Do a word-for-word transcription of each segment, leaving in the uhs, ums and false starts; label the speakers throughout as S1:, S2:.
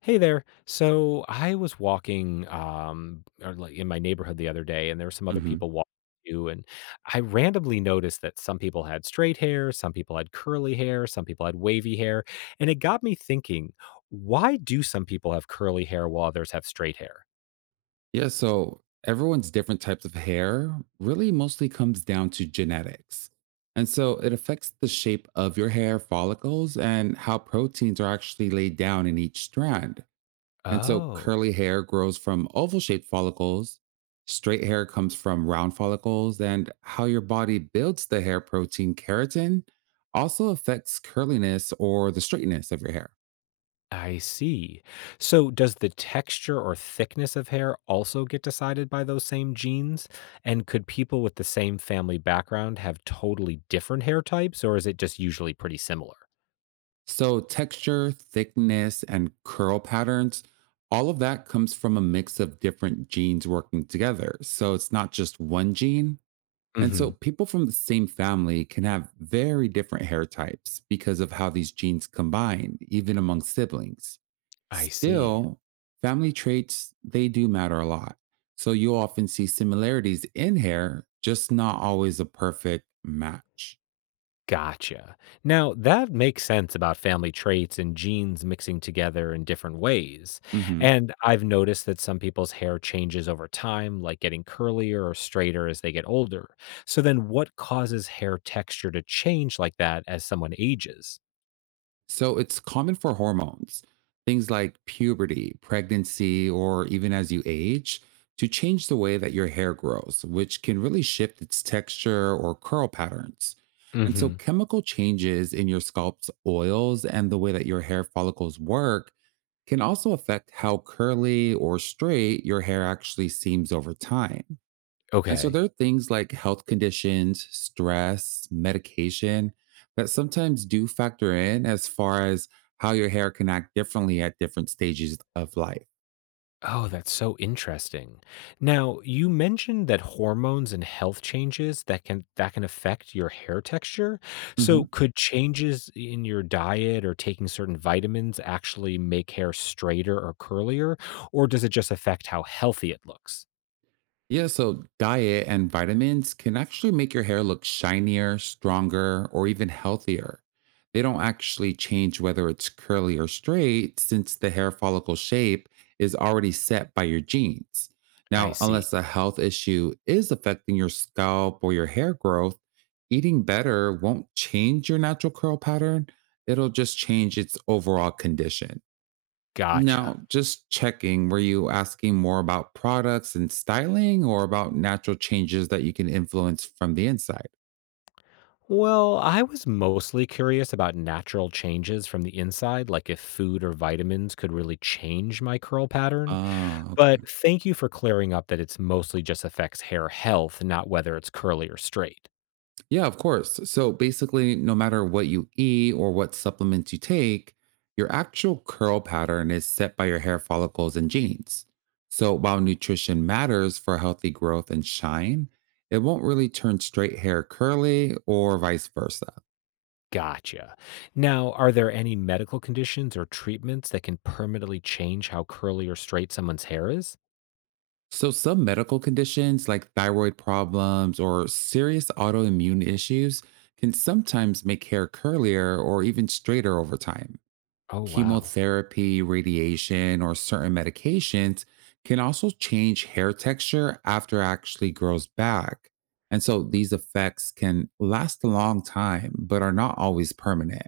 S1: Hey there. So I was walking um or like in my neighborhood the other day and there were some other
S2: hmm
S1: people walking too, and I randomly noticed that some people had straight hair, some people had curly hair, some people had wavy hair, and it got me thinking, why do some people have curly hair while others have straight hair?
S2: Yeah. So everyone's different types of hair really mostly comes down to genetics. And so it affects the shape of your hair follicles and how proteins are actually laid down in each strand. And so
S1: Oh.
S2: curly hair grows from oval shaped follicles, straight hair comes from round follicles, and how your body builds the hair protein keratin also affects curliness or the straightness of your hair.
S1: I see. So, does the texture or thickness of hair also get decided by those same genes? And could people with the same family background have totally different hair types, or is it just usually pretty similar?
S2: So, texture, thickness, and curl patterns, all of that comes from a mix of different genes working together. So, it's not just one gene. And so,
S1: Hmm.
S2: people from the same family can have very different hair types because of how these genes combine, even among siblings.
S1: I see.
S2: Still, family traits, they do matter a lot. So, you often see similarities in hair, just not always a perfect match.
S1: Gotcha. Now, that makes sense about family traits and genes mixing together in different ways.
S2: Mhm.
S1: And I've noticed that some people's hair changes over time, like getting curlier or straighter as they get older. So, then what causes hair texture to change like that as someone ages?
S2: So it's common for hormones, things like puberty, pregnancy, or even as you age, to change the way that your hair grows, which can really shift its texture or curl patterns. And so
S1: Hmm.
S2: chemical changes in your scalp's oils and the way that your hair follicles work can also affect how curly or straight your hair actually seems over time. And so
S1: Okay.
S2: there are things like health conditions, stress, medication that sometimes do factor in as far as how your hair can act differently at different stages of life.
S1: Oh, that's so interesting. Now, you mentioned that hormones and health changes that can that can affect your hair texture. So, could changes in your diet or taking certain vitamins actually make hair straighter or curlier, or does it just affect how healthy it looks?
S2: Yeah, so diet and vitamins can actually make your hair look shinier, stronger, or even healthier. They don't actually change whether it's curly or straight, since the hair follicle shape is already set by your genes.
S1: I
S2: Now,
S1: see.
S2: unless a health issue is affecting your scalp or your hair growth, eating better won't change your natural curl pattern. It'll just change its overall condition.
S1: Gotcha.
S2: Now, just checking, were you asking more about products and styling or about natural changes that you can influence from the inside?
S1: Well, I was mostly curious about natural changes from the inside, like if food or vitamins could really change my curl pattern.
S2: Ah,
S1: But
S2: okay.
S1: thank you for clearing up that it's mostly just affects hair health, not whether it's curly or straight.
S2: Yeah, of course. So basically, no matter what you eat or what supplements you take, your actual curl pattern is set by your hair follicles and genes. So while nutrition matters for healthy growth and shine, it won't really turn straight hair curly or vice versa.
S1: Gotcha. Now, are there any medical conditions or treatments that can permanently change how curly or straight someone's hair is?
S2: So, some medical conditions like thyroid problems or serious autoimmune issues can sometimes make hair curlier or even straighter over time.
S1: Oh, wow.
S2: Chemotherapy, radiation, or certain medications can also change hair texture after it actually grows back. And so, these effects can last a long time, but are not always permanent.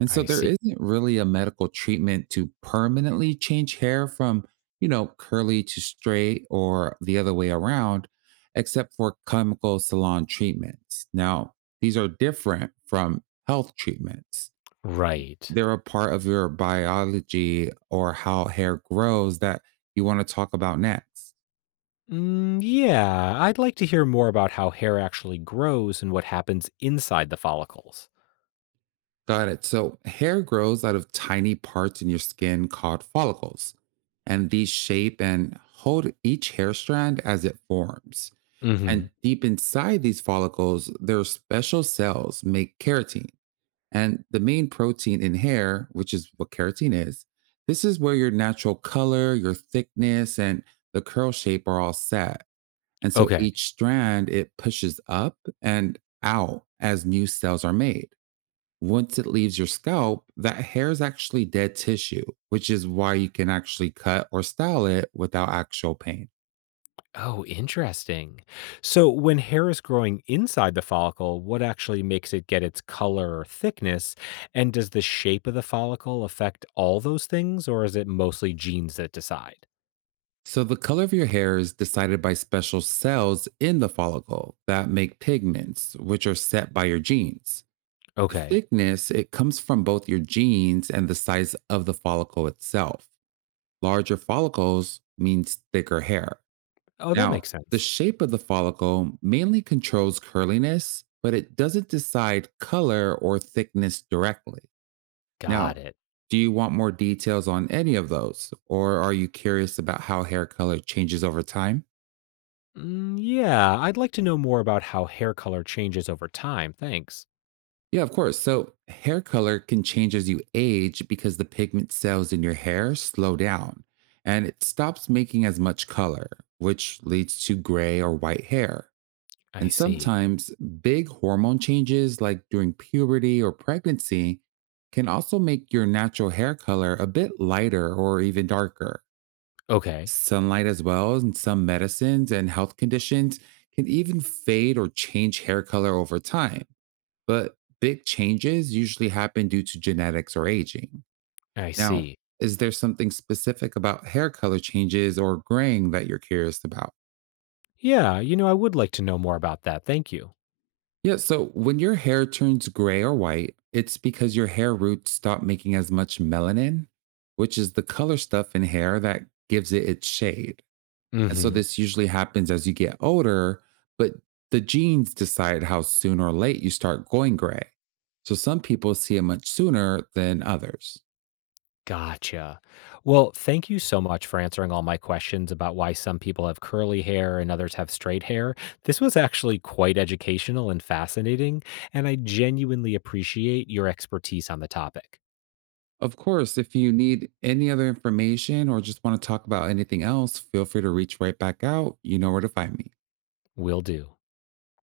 S2: And so
S1: I
S2: there
S1: see.
S2: isn't really a medical treatment to permanently change hair from, you know, curly to straight or the other way around, except for chemical salon treatments. Now, these are different from health treatments.
S1: Right.
S2: They're a part of your biology or how hair grows that you want to talk about next.
S1: Mm, yeah, I'd like to hear more about how hair actually grows and what happens inside the follicles.
S2: Got it. So, hair grows out of tiny parts in your skin called follicles, and these shape and hold each hair strand as it forms.
S1: Hmm.
S2: And deep inside these follicles, their special cells make keratin. And the main protein in hair, which is what keratin is, this is where your natural color, your thickness, and the curl shape are all set. And so
S1: Okay.
S2: each strand, it pushes up and out as new cells are made. Once it leaves your scalp, that hair is actually dead tissue, which is why you can actually cut or style it without actual pain.
S1: Oh, interesting. So, when hair is growing inside the follicle, what actually makes it get its color or thickness? And does the shape of the follicle affect all those things, or is it mostly genes that decide?
S2: So, the color of your hair is decided by special cells in the follicle that make pigments, which are set by your genes. The
S1: Okay.
S2: thickness, it comes from both your genes and the size of the follicle itself. Larger follicles means thicker hair.
S1: Oh, that
S2: Now,
S1: makes
S2: the
S1: sense.
S2: shape of the follicle mainly controls curliness, but it doesn't decide color or thickness directly.
S1: Got
S2: Now,
S1: it.
S2: do you want more details on any of those, or are you curious about how hair color changes over time?
S1: Mm, yeah, I'd like to know more about how hair color changes over time. Thanks.
S2: Yeah, of course. So, hair color can change as you age because the pigment cells in your hair slow down and it stops making as much color, which leads to gray or white hair.
S1: I
S2: And
S1: see.
S2: sometimes big hormone changes, like during puberty or pregnancy, can also make your natural hair color a bit lighter or even darker.
S1: Okay.
S2: Sunlight, as well, and some medicines and health conditions can even fade or change hair color over time. But big changes usually happen due to genetics or aging.
S1: I
S2: Now,
S1: see.
S2: is there something specific about hair color changes or graying that you're curious about?
S1: Yeah, you know, I would like to know more about that. Thank you.
S2: Yeah, so when your hair turns gray or white, it's because your hair roots stop making as much melanin, which is the color stuff in hair that gives it its shade.
S1: Mm
S2: And so
S1: hmm.
S2: this usually happens as you get older, but the genes decide how soon or late you start going gray. So some people see it much sooner than others.
S1: Gotcha. Well, thank you so much for answering all my questions about why some people have curly hair and others have straight hair. This was actually quite educational and fascinating, and I genuinely appreciate your expertise on the topic.
S2: Of course, if you need any other information or just want to talk about anything else, feel free to reach right back out. You know where to find me.
S1: Will do.